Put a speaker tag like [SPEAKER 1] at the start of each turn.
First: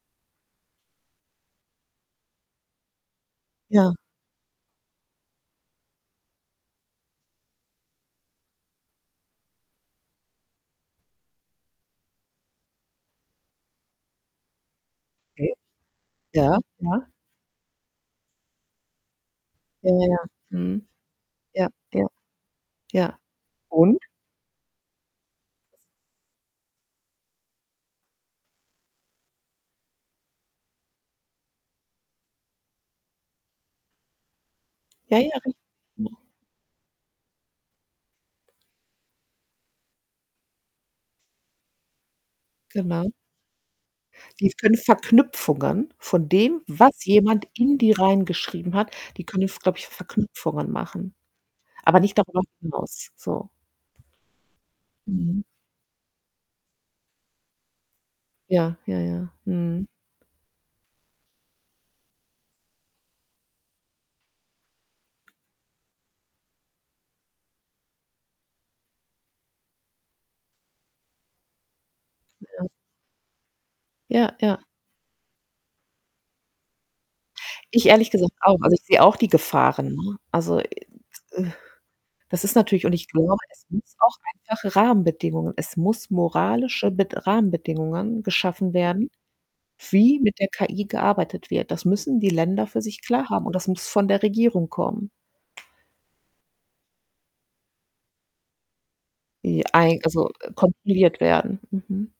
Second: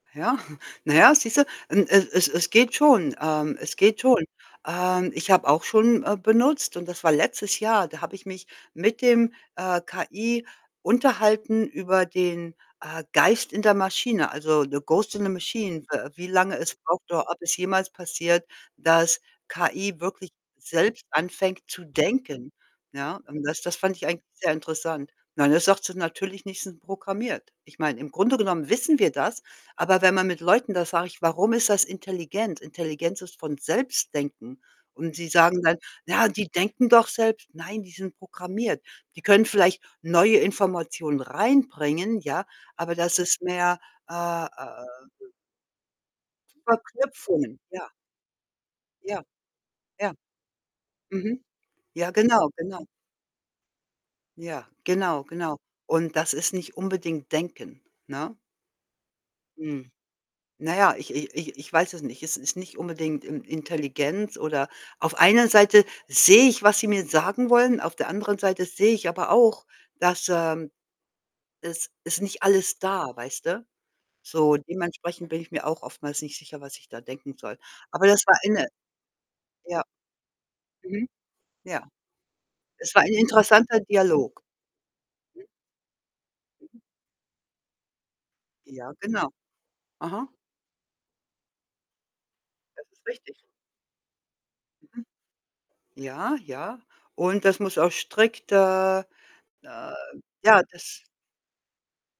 [SPEAKER 1] Ja, na ja, siehste, ähm, es es es geht schon. Ähm, es
[SPEAKER 2] Ja.
[SPEAKER 1] geht schon. Ähm, ich habe auch schon, äh, benutzt und das war letztes Jahr. Da habe ich mich mit dem, äh, KI unterhalten über den, äh, Geist in der Maschine, also, The Ghost in the
[SPEAKER 2] Okay.
[SPEAKER 1] Machine, w wie
[SPEAKER 2] Ja.
[SPEAKER 1] lange es braucht,
[SPEAKER 2] Ja.
[SPEAKER 1] oder ob es jemals passiert, dass
[SPEAKER 2] Ja,
[SPEAKER 1] KI
[SPEAKER 2] ja, ja.
[SPEAKER 1] wirklich
[SPEAKER 2] Mhm.
[SPEAKER 1] selbst anfängt
[SPEAKER 2] Ja,
[SPEAKER 1] zu
[SPEAKER 2] ja.
[SPEAKER 1] denken,
[SPEAKER 2] Ja.
[SPEAKER 1] ja? Und das das fand
[SPEAKER 2] Und?
[SPEAKER 1] ich eigentlich sehr interessant. Nein, das sagt sie natürlich nicht, sind programmiert. Ich meine, im Grunde genommen wissen wir das, aber wenn man mit Leuten da sage ich: „Warum ist das intelligent?“ Intelligenz ist von Selbstdenken. Und
[SPEAKER 2] Ja,
[SPEAKER 1] sie
[SPEAKER 2] ja, richtig,
[SPEAKER 1] sagen dann:
[SPEAKER 2] ne?
[SPEAKER 1] „Na die denken doch selbst.“ Nein, die sind programmiert. Die können vielleicht neue Informationen reinbringen, ja, aber
[SPEAKER 2] Genau.
[SPEAKER 1] das ist mehr äh, äh,
[SPEAKER 2] Die können
[SPEAKER 1] w
[SPEAKER 2] Verknüpfungen von dem, was jemand
[SPEAKER 1] Verknüpfungen,
[SPEAKER 2] in die
[SPEAKER 1] ja.
[SPEAKER 2] reingeschrieben hat die
[SPEAKER 1] Ja,
[SPEAKER 2] können jetzt, glaube ich,
[SPEAKER 1] ja.
[SPEAKER 2] Verknüpfungen machen,
[SPEAKER 1] Mhm.
[SPEAKER 2] aber
[SPEAKER 1] Ja,
[SPEAKER 2] nicht darüber
[SPEAKER 1] genau, genau.
[SPEAKER 2] hinaus, so.
[SPEAKER 1] Ja, genau,
[SPEAKER 2] Mhm.
[SPEAKER 1] genau. Und das ist nicht unbedingt denken, ne?
[SPEAKER 2] Ja, ja, ja. Mhm.
[SPEAKER 1] Hm. Na ja, ich i ich ich weiß es nicht. Es ist nicht unbedingt In Intelligenz oder auf einer Seite sehe ich, was sie mir sagen wollen, auf der anderen Seite sehe ich aber auch, dass, ähm es ist nicht
[SPEAKER 2] Ja.
[SPEAKER 1] alles da, weißt du?
[SPEAKER 2] Ja,
[SPEAKER 1] So,
[SPEAKER 2] ja.
[SPEAKER 1] dementsprechend bin ich mir auch oftmals nicht sicher, was ich da denken soll.
[SPEAKER 2] Ich
[SPEAKER 1] Aber
[SPEAKER 2] ehrlich
[SPEAKER 1] das
[SPEAKER 2] gesagt
[SPEAKER 1] war
[SPEAKER 2] auch.
[SPEAKER 1] eine
[SPEAKER 2] Also, ich sehe auch die
[SPEAKER 1] ja.
[SPEAKER 2] Gefahren, ne? Also,
[SPEAKER 1] Mhm. Ja.
[SPEAKER 2] das ist natürlich und
[SPEAKER 1] Es war
[SPEAKER 2] ich
[SPEAKER 1] ein
[SPEAKER 2] glaube, es
[SPEAKER 1] interessanter
[SPEAKER 2] muss auch
[SPEAKER 1] Dialog.
[SPEAKER 2] einfache
[SPEAKER 1] Hm.
[SPEAKER 2] Rahmenbedingungen es muss
[SPEAKER 1] Mhm.
[SPEAKER 2] moralische Bed Rahmenbedingungen geschaffen
[SPEAKER 1] Ja,
[SPEAKER 2] werden,
[SPEAKER 1] genau.
[SPEAKER 2] wie
[SPEAKER 1] Aha.
[SPEAKER 2] mit der KI gearbeitet wird. Das müssen die Länder für
[SPEAKER 1] Das
[SPEAKER 2] sich
[SPEAKER 1] ist
[SPEAKER 2] klar
[SPEAKER 1] richtig.
[SPEAKER 2] haben und das muss von der Regierung
[SPEAKER 1] Mhm.
[SPEAKER 2] kommen.
[SPEAKER 1] Ja, ja. Und das muss auch strikter
[SPEAKER 2] Ja.
[SPEAKER 1] äh,
[SPEAKER 2] Eig also,
[SPEAKER 1] ja, dass
[SPEAKER 2] kontrolliert werden. Mhm.